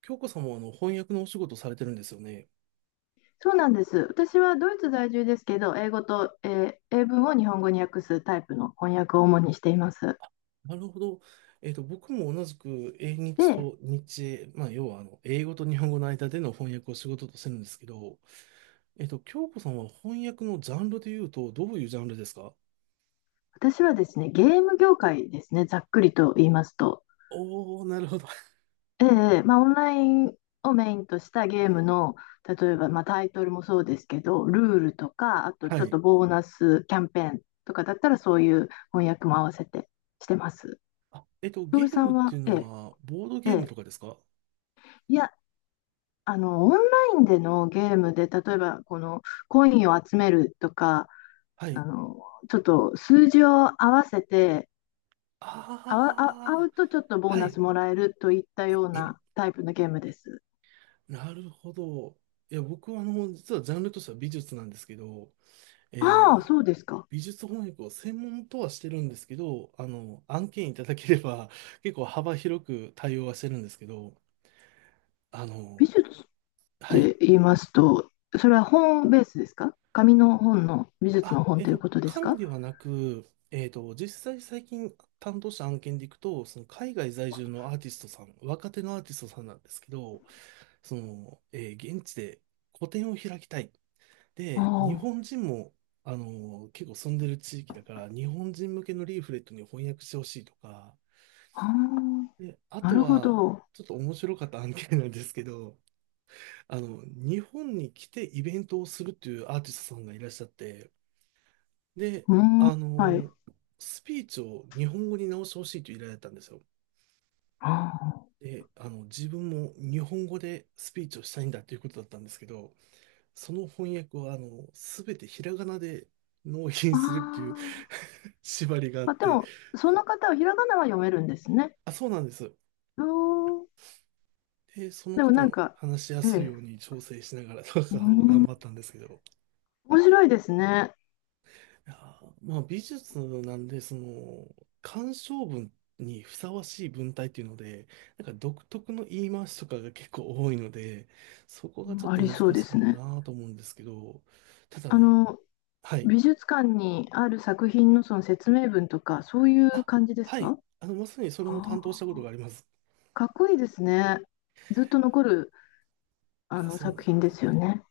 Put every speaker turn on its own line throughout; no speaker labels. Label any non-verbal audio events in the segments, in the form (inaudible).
京子さんもあの翻訳のお仕事されてるんですよね。
そうなんです。私はドイツ在住ですけど、英語と、英文を日本語に訳すタイプの翻訳を主にしています。
なるほど。僕も同じく英日
で、
と日英、まあ、要はあの英語と日本語の間での翻訳を仕事としてるんですけど、京子さんは翻訳のジャンルで言うと、どういうジャンルですか？
私はですね、ゲーム業界ですね、ざっくりと言いますと。
おおー、なるほど。(laughs)
ええ、まあ、オンラインをメインとしたゲームの、例えば、まあ、タイトルもそうですけど、ルールとか、あと
は
ちょっと
い。
ボーナスキャンペーンとかだったら、そういう翻訳も合わせてしてます。
あ、
トー
ゲ
ル
ー
さん
ムってい
は、
うのは、ボード
え
ゲームと
え
かですか？
いや、オンラインでのゲームで、例えば、この、コインを集めるとか、
は
あ
い。
の、ちょっと数字を合わせて、あわ、あ、合
ああ、
うとちょっとボー
は
ナ
い。
スもらえるといったようなタイプのゲームです。
なるほど。いや、僕はあの、実はジャンルとしては美術なんですけど、
ああ、
え
そうですか。
美術翻訳を専門とはしてるんですけど、あの、案件いただければ (laughs) 結構幅広く対応はしてるんですけど、あ
美
の、
術っ
はい。
て言いますと、それは本ベースですか？紙の本の、美術の
あ、
本ということです
紙
か？
ではなく、実際最近担当した案件でいくと、その海外在住のアーティストさん、若手のアーティストさんなんですけど、その、現地で個展を開きたい。
あ
で、日本
あ、
人も、あの、結構住んでる地域だから、日本人向けのリーフレットに翻訳してほしいとか、
あ
で、あ
あ、な
と
るほ
は、
ど。
ちょっと面白かった案件なんですけど、(laughs) あの、日本に来てイベントをするっていうアーティストさんがいらっしゃって、で、
うー
あ
ん、はい。
の、スピーチを日本語に直してほしいという依頼だったんですよ。
ああ、
で、あの、自分も日本語でスピーチをしたいんだということだったんですけど、その翻訳を、あの、すべてひらがなで納品するっていう
ああ、
(laughs) 縛りがあっ
まあ、で
て、
も、その方はひらがなは読めるんですね。
あ、そうなんです。
あー、
で、その
でも
方
なん
も
か、
話しや
え
すい
え、
ように調整しながらと
う
かを頑
ん、
張ったんですけど、
面白いですね。
いやー、まあ美術なんで、その、鑑賞文にふさわしい文体っていうので、なんか独特の言い回しとかが結構多いので、そこがちょっ
あ
と
り
難
そうで
しい
す
か
ね。
なと思うんですけど、ただ
あ
ね、
の、
はい。
美術館にある作品のその説明文とか、そういう
あ、
感じです
はい。
か？
あの、まさにそれも
あ
担当した
ー、
ことがあります。
かっこいいですね。ずっと残る
い
あ
や、
の
そうな
作
ん
品
で
で
すよ
すよ
ね。
ね。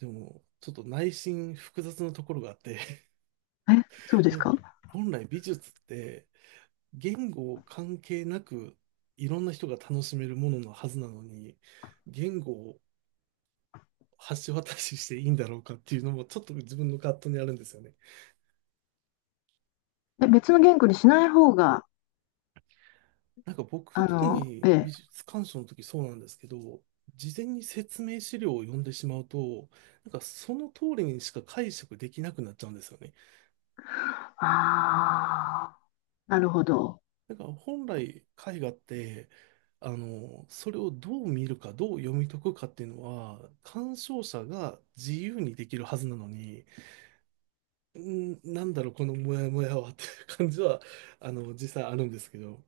でも、ちょっと内心複雑なところがあって、
え、そう
(laughs)
です
なん
か？
か、本来美術って、言語関係なくいろんな人が楽しめるもののはずなのに、言語を橋渡ししていいんだろうかっていうのもちょっと自分の葛藤にあるんですよね。
え、別の言語にしない方が、
なんか僕、特
え
に美
え、
術鑑賞の時そうなんですけど、事前に説明資料を読んでしまうと、なんかその通りにしか解釈できなくなっちゃうんですよね。
ああ、なるほど。
なんか本来絵画って、あの、それをどう見るか、どう読み解くかっていうのは、鑑賞者が自由にできるはずなのに、うんなんだろう、このモヤモヤはっていう感じは、あの、実際あるんですけど。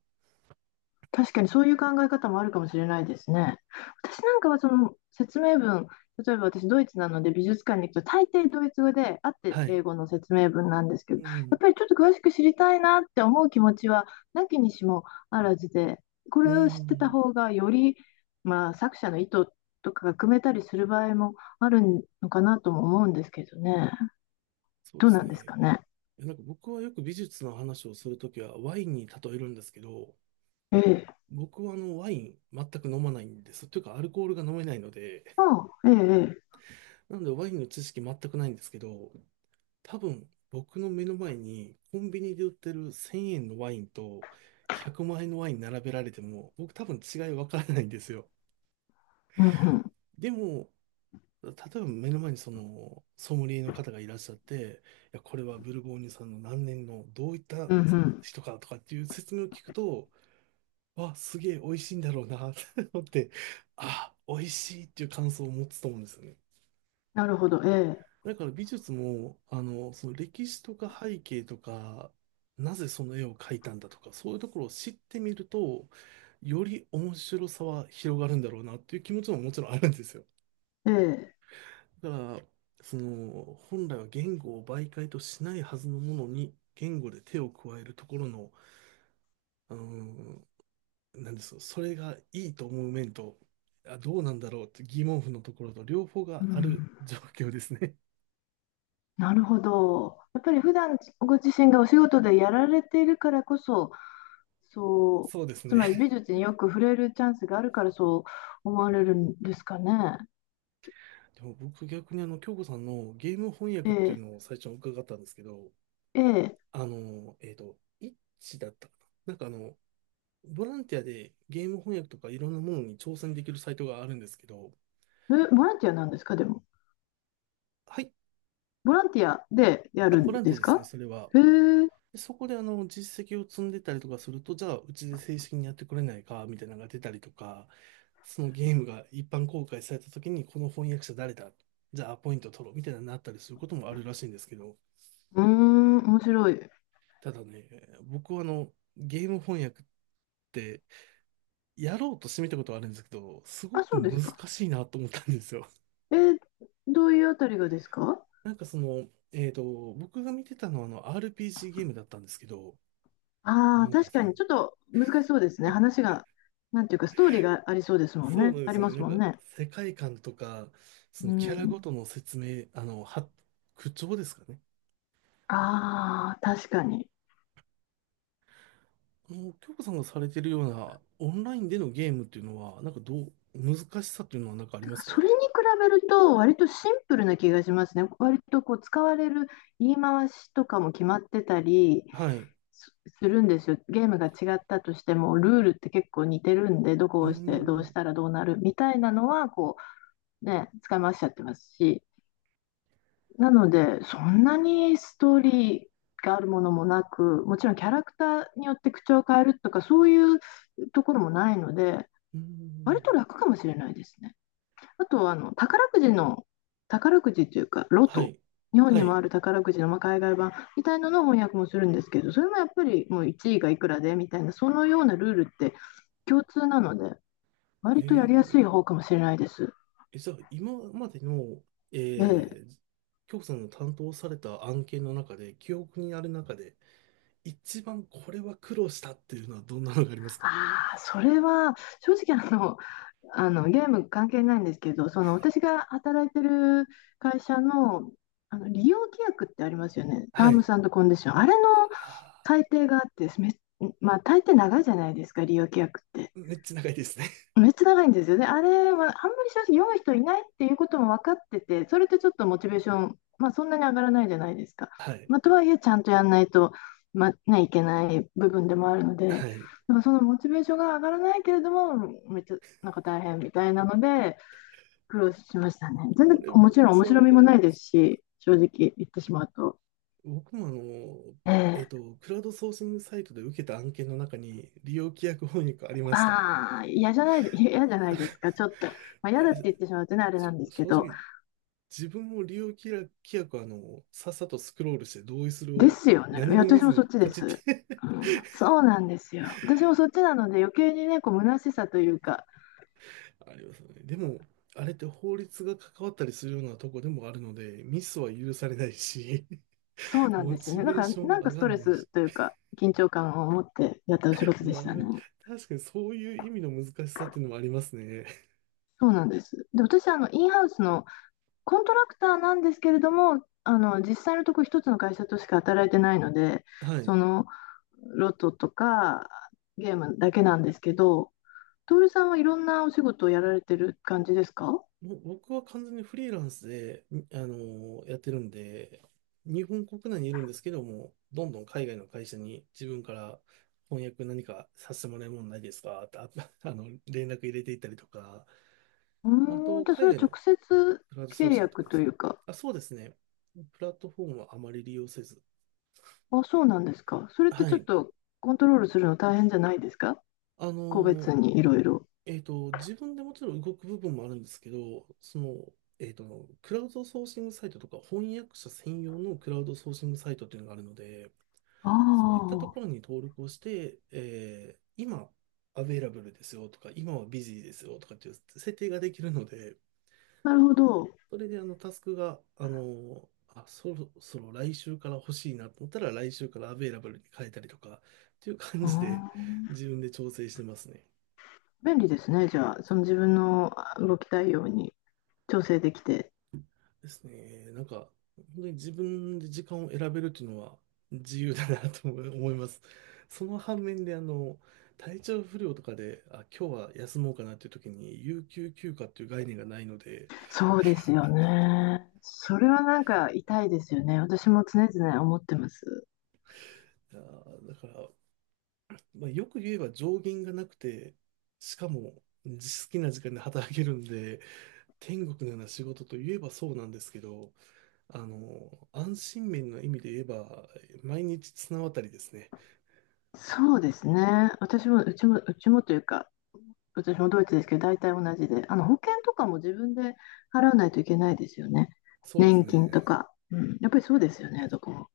確かにそういう考え方もあるかもしれないですね。私なんかはその説明文、例えば私ドイツなので美術館に行くと大抵ドイツ語であって
はい。
英語の説明文なんですけ
う
ど、やっ
ん。
ぱりちょっと詳しく知りたいなって思う気持ちはなきにしもあらずで、こ
う
れを知ってた
ん。
方がより、まあ、作者の意図とかが組めたりする場合もあるのかなとも思うんですけどね。
そうで
どう
す
なんです
ね。
かね。
なんか僕はよく美術の話をするときはワインに例えるんですけど、
ええ。
僕はあのワイン全く飲まないんです。というかアルコールが飲めないので、
ああ、ええ、ええ。
なのでワインの知識全くないんですけど、多分僕の目の前にコンビニで売ってる1000円のワインと100万円のワイン並べられても、僕多分違い分からないんですよ。
うんうん。
でも、例えば目の前にそのソムリエの方がいらっしゃって、いや、これはブルゴーニュさんの何年のどういった
うんうん。
人かとかっていう説明を聞くと、わ、すげえ美味しいんだろうなって (laughs) 思って、あ、美味しいっていう感想を持つと思うんですよね。
なるほど。え
だから美術も、あの、その歴史とか背景とか、なぜその絵を描いたんだとか、そういうところを知ってみると、より面白さは広がるんだろうなっていう気持ちももちろんあるんですよ。
え。ええ。
だから、その、本来は言語を媒介としないはずのものに、言語で手を加えるところの、うーん、なんですか、それがいいと思う面と、あ、どうなんだろうって疑問符のところと両方
う
がある
ん、
状況ですね。
なるほど。やっぱり普段ご自身がお仕事でやられているからこそ、
(laughs)
そ
そうで
う、
す
つまり
ね。
美術によく触れるチャンスがあるからそう思われるんですかね。
(laughs) でも僕逆にあの、京子さんのゲーム翻
え
訳っていう
え、
のを最初に伺ったんですけど、
ええ、え、
あの、イッチだったかな。なんかあの、ボランティアでゲーム翻訳とかいろんなものに挑戦できるサイトがあるんですけど、
ボランティアなんですか、でも。
入
ボランティアでや
あ、
る
ボ
ん
ランテ
で
ィア
す
ですね、
か？
それは。
へえ、う
でそこであの実績を積んでたりとかすると、じゃあうちで正式にやってくれないかみたいなのが出たりとか、そのゲームが一般公開された時に、この翻訳者誰だ？じゃあアポイント取ろうみたいなのになったりすることもあるらしいんですけど、
ーん、面白い。
ただね、僕はあのゲーム翻訳ってやろうとしてみたことはあるんですけど、すご
あ、
く
そうです
難
か。
しいなと思ったんですよ。
えーどういうあたりがですか？
(laughs) なんかその、僕が見てたのはあの RPG ゲームだったんですけど、な
ああー、
んか
確か
その
にちょっと難しそうですね。話が、なんていうか、ストーリーがありそうですもん
そう
ね。
なんで
あり
すよ
ま
ね。な
す
ん
もん
か、
ね。
世界観とか、そ
う
のキャラ
ん、
ごとの説明、あの、口調ですかね。
ああ、確かに。
あの、京子さんがされてるようなオンラインでのゲームっていうのは、なんかどう、難しさっていうのはなんかあり
だ
ま
か
す
らそ
か？
れに比べると、割とシンプルな気がしますね。割とこう使われる言い回しとかも決まってたり
はい。
すするんですよ。ゲームが違ったとしても、ルールって結構似てるんで、どこを
うー
押してどうし
ん。
たらどうなるみたいなのは、ね、使い回しちゃってますし。なので、そんなにストーリーがあるものもなく、もちろんキャラクターによって口調を変えるとか、そういうところもないので、
うー
割と
ん。
楽かもしれないですね。あとはあの宝くじの、宝くじというかロ
は
ト、
い。
日本
は
にも
い。
ある宝くじの、まあ、海外版みたいなのを翻訳もするんですけど、それもやっぱり、もう1位がいくらでみたいなそのようなルールって共通なので、
え
割とやりやすい
ー、
方かもしれないです。
え、じゃあ、今までの、え
ええ、
ー、京子さんの担当された案件の中で、記憶にある中で、一番これは苦労したっていうのはどんなのがありますか？
ああそれは正直ゲーム関係ないんですけど、その私が働いてる会社の、あの利用規約ってありますよね、タ
は
ームス
い。
コンディション、あれの
あー
改定があってです、まあ、大抵長いじゃないですか、利用規約って。
めっちゃ長いですね。(laughs)
めっちゃ長いんですよね。あれは、あんまり正直読む人いないっていうことも分かってて、それってちょっとモチベーション、まあ、そんなに上がらないじゃないですか。
はい。
まあ、とはいえ、ちゃんとやんないと、まあ、ね、いけない部分でもあるので、だ
は
か
い。
らそのモチベーションが上がらないけれども、めっちゃなんか大変みたいなので、苦労しましたね。全然、
これめ
も
っ
ちろん面
ちゃ
白
わ
み
か
も
り
な
ま
いで
す。
すし、正直言ってしまうと。
僕もあの、
ええ、
クラウドソーシングサイトで受けた案件の中に利用規約翻訳ありました。
ああ、嫌じゃないです
(laughs)
か。ちょっと、まあ、
あ
嫌だっ
れ、
て言ってしまうとね、あれなんですけ
正
ど、
直、自分も利用規約、規約はあの、さっさとスクロールして同意する
で
を
すよね。い
何
や、
も見
私
ず
もそ
に
っち
ポ
で
チっ
す。
て
う
(laughs)
ん、そうなんですよ。私もそっちなので、余計にね、虚しさというか、
ありますよね。でも、あれって法律が関わったりするようなとこでもあるので、ミスは許されないし、
そう
(laughs)
なん
モ
ですよ
チ
ね。だ
ベー
から、
ションも
なんか
上
ス
が
ト
ん
レ
ない
ス
し、
というか、緊張感を持ってやったお仕事で
な、
したね。
確かにそういう意味の難しさっていうのもありますね。
そうなんです。で、私、インハウスのコントラクターなんですけれども、実際のとこ一つの会社としか働いてないので、
(laughs) はい。
その、ロトとか、ゲームだけなんですけど、トールさんはいろんなお仕事をやられてる感じですか？
もう僕は完全にフリーランスで、にあのーやってるんで、日本国内にいるんですけども、どんどん海外の会社に自分から翻訳何かさせてもらえるもんないですかって、あ、(laughs) あの、連絡入れていったりとか、あ
うーん、
と、
じゃあそ
海
れは
外
直
の
接
クラウドソー
契
シングと
約
かで
と
す
い
ね。
うか、
あ、そうですね。プラットフォームはあまり利用せず。
あ、そうなんですか。それって
は
ちょっ
い。
とコントロールするの大変じゃないですか、
あの
個別
ー
にいろいろ。
自分でもちろん動く部分もあるんですけど、その、クラウドソーシングサイトとか翻訳者専用のクラウドソーシングサイトっていうのがあるので、そういった
あ
ところに登録をして、今、アベイラブルですよとか、今はビジーですよとかっていう設定ができるので、
あ、なるほど。う
それであのタスクが、あ、そろそろ来週から欲しいなと思ったら、来週からアベイラブルに変えたりとかっていう感
ー
じで、
ん、
自分で調整してますね。
便利ですね。じゃあ、その自分の動きたいように調整できて。
ですね。なんか、本当に自分で時間を選べるっていうのは自由だなと思い思います。その反面で、あの、体調不良とかで、あ、今日は休もうかなっていう時に、有給休暇っていう概念がないので、
そうですよね。それはなんか痛いですよね。私も常々思ってます。
あー、だから、まあ、よく言えば上限がなくて、しかも好きな時間で働けるんで、天国のような仕事といえばそうなんですけど、あの、安心面の意味で言えば、毎日綱渡りですね。
そうですね。私も、うちもというか、私もドイツですけど、大体同じで、あの保険とかも自分で払わないといけないですよね。
そうです
年金と
ね。
か。うん、やっぱりそうですよね、どこも。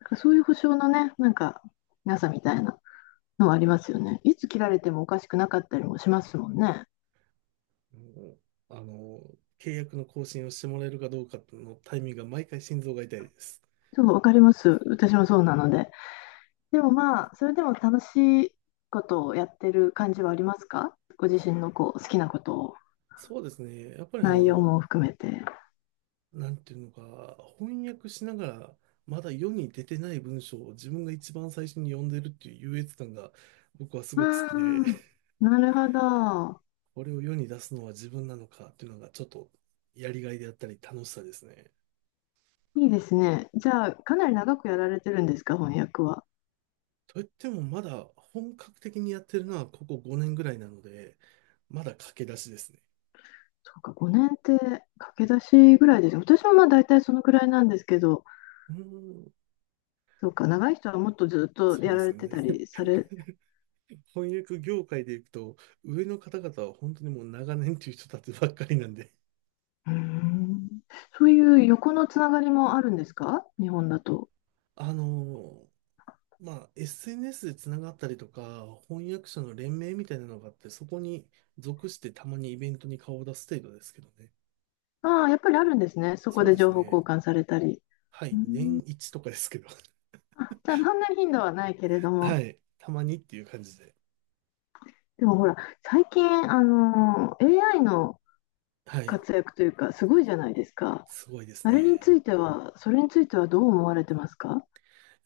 だからそういう保証のね、なんか、なさみたいなのはありますよね。いつ切られてもおかしくなかったりもしますもんね。
もう、あの、契約の更新をしてもらえるかどうかのタイミングが毎回心臓が痛いです。
そう、わかります。私もそうなので。でもまあ、それでも楽しいことをやってる感じはありますか？ご自身のこう好きなことを、
そうですね。やっぱりあ
内容
の、
も含めて。
なんていうのか、翻訳しながら、まだ世に出てない文章を自分が一番最初に読んでるっていう優越感が僕はすごく好きで、
うん、
(laughs)
なるほど。
これを世に出すのは自分なのかっていうのがちょっとやりがいであったり楽しさですね。
いいですね。じゃあ、かなり長くやられてるんですか、翻訳は。
といってもまだ本格的にやってるのはここ5年ぐらいなので、まだ駆け出しですね。
そうか、5年って駆け出しぐらいですね。私もまあ大体そのくらいなんですけど、
うーん
そうか、長い人はもっとずっと
そうな
や
んで
ら
す
れ
よ
てた
ね。
りされ、う
(laughs) 翻訳業界でいくと、上の方々は本当にもう長年という人たちばっかりなんで、
ーん、そういう横のつながりもあるんですか、日本だと。
あのまあ、SNS でつながったりとか、翻訳者の連盟みたいなのがあって、そこに属してたまにイベントに顔を出す程度ですけどね。
ああ、やっぱりあるんですね。そこ
そう
で
です
情報交
ね。
換されたり。
は
う
い、
ー
年
ん、
一とかですけど。(laughs)
あ、じゃあ、そんなに頻度はないけれど
は
も、
い、たまにっていう感じで。
でもほら、最近、AI の
はい、
活躍というか、すごいじゃないですか。
すごいです
あれにつ
ね。
いては、それについてはどう思われてますか？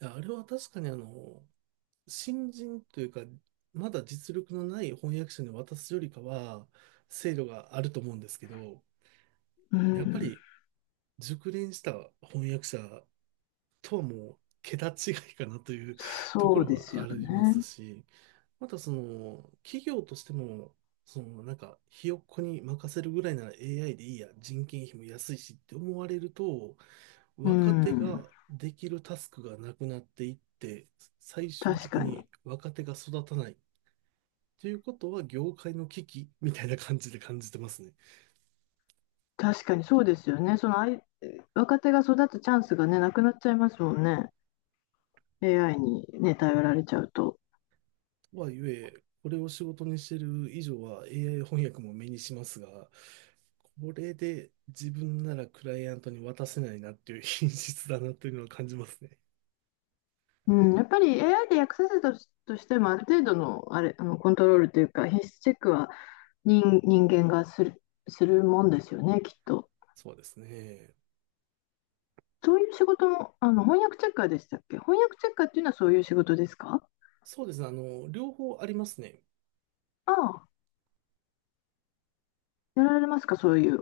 いやあれは確かにあの、新人というか、まだ実力のない翻訳者に渡すよりかは、精度があると思うんですけど、
う
やっぱ
ん、
り熟練した翻訳者とはもう桁違いかなというとこ
そう
ろ
です
は
よ
あります
ね。
し、またその企業としても、そのなんかひよっこに任せるぐらいなら AI でいいや、人件費も安いしって思われると、
う
若手
ん、
ができるタスクがなくなっていって、最終
確
的
かに。
に若手が育たないということは、業界の危機みたいな感じで感じてますね。
確かにそうですよね。そのあい若手が育つチャンスがね、なくなっちゃいますもんね。AI にね、頼られちゃうと。
とはいえ、これを仕事にしてる以上は AI 翻訳も目にしますが、これで自分ならクライアントに渡せないなっていう (laughs) 品質だなというのは感じますね。
うん、やっぱり AI で訳させたとしても、ある程度の、あれ、あのコントロールというか、品質チェックは人間がするもんですよね、きっと。
そうですね。
そういう仕事も、あの翻訳チェッカーでしたっけ？翻訳チェッカーっていうのはそういう仕事ですか？
そうですね。あの、両方ありますね。
ああ、やられますか、そういう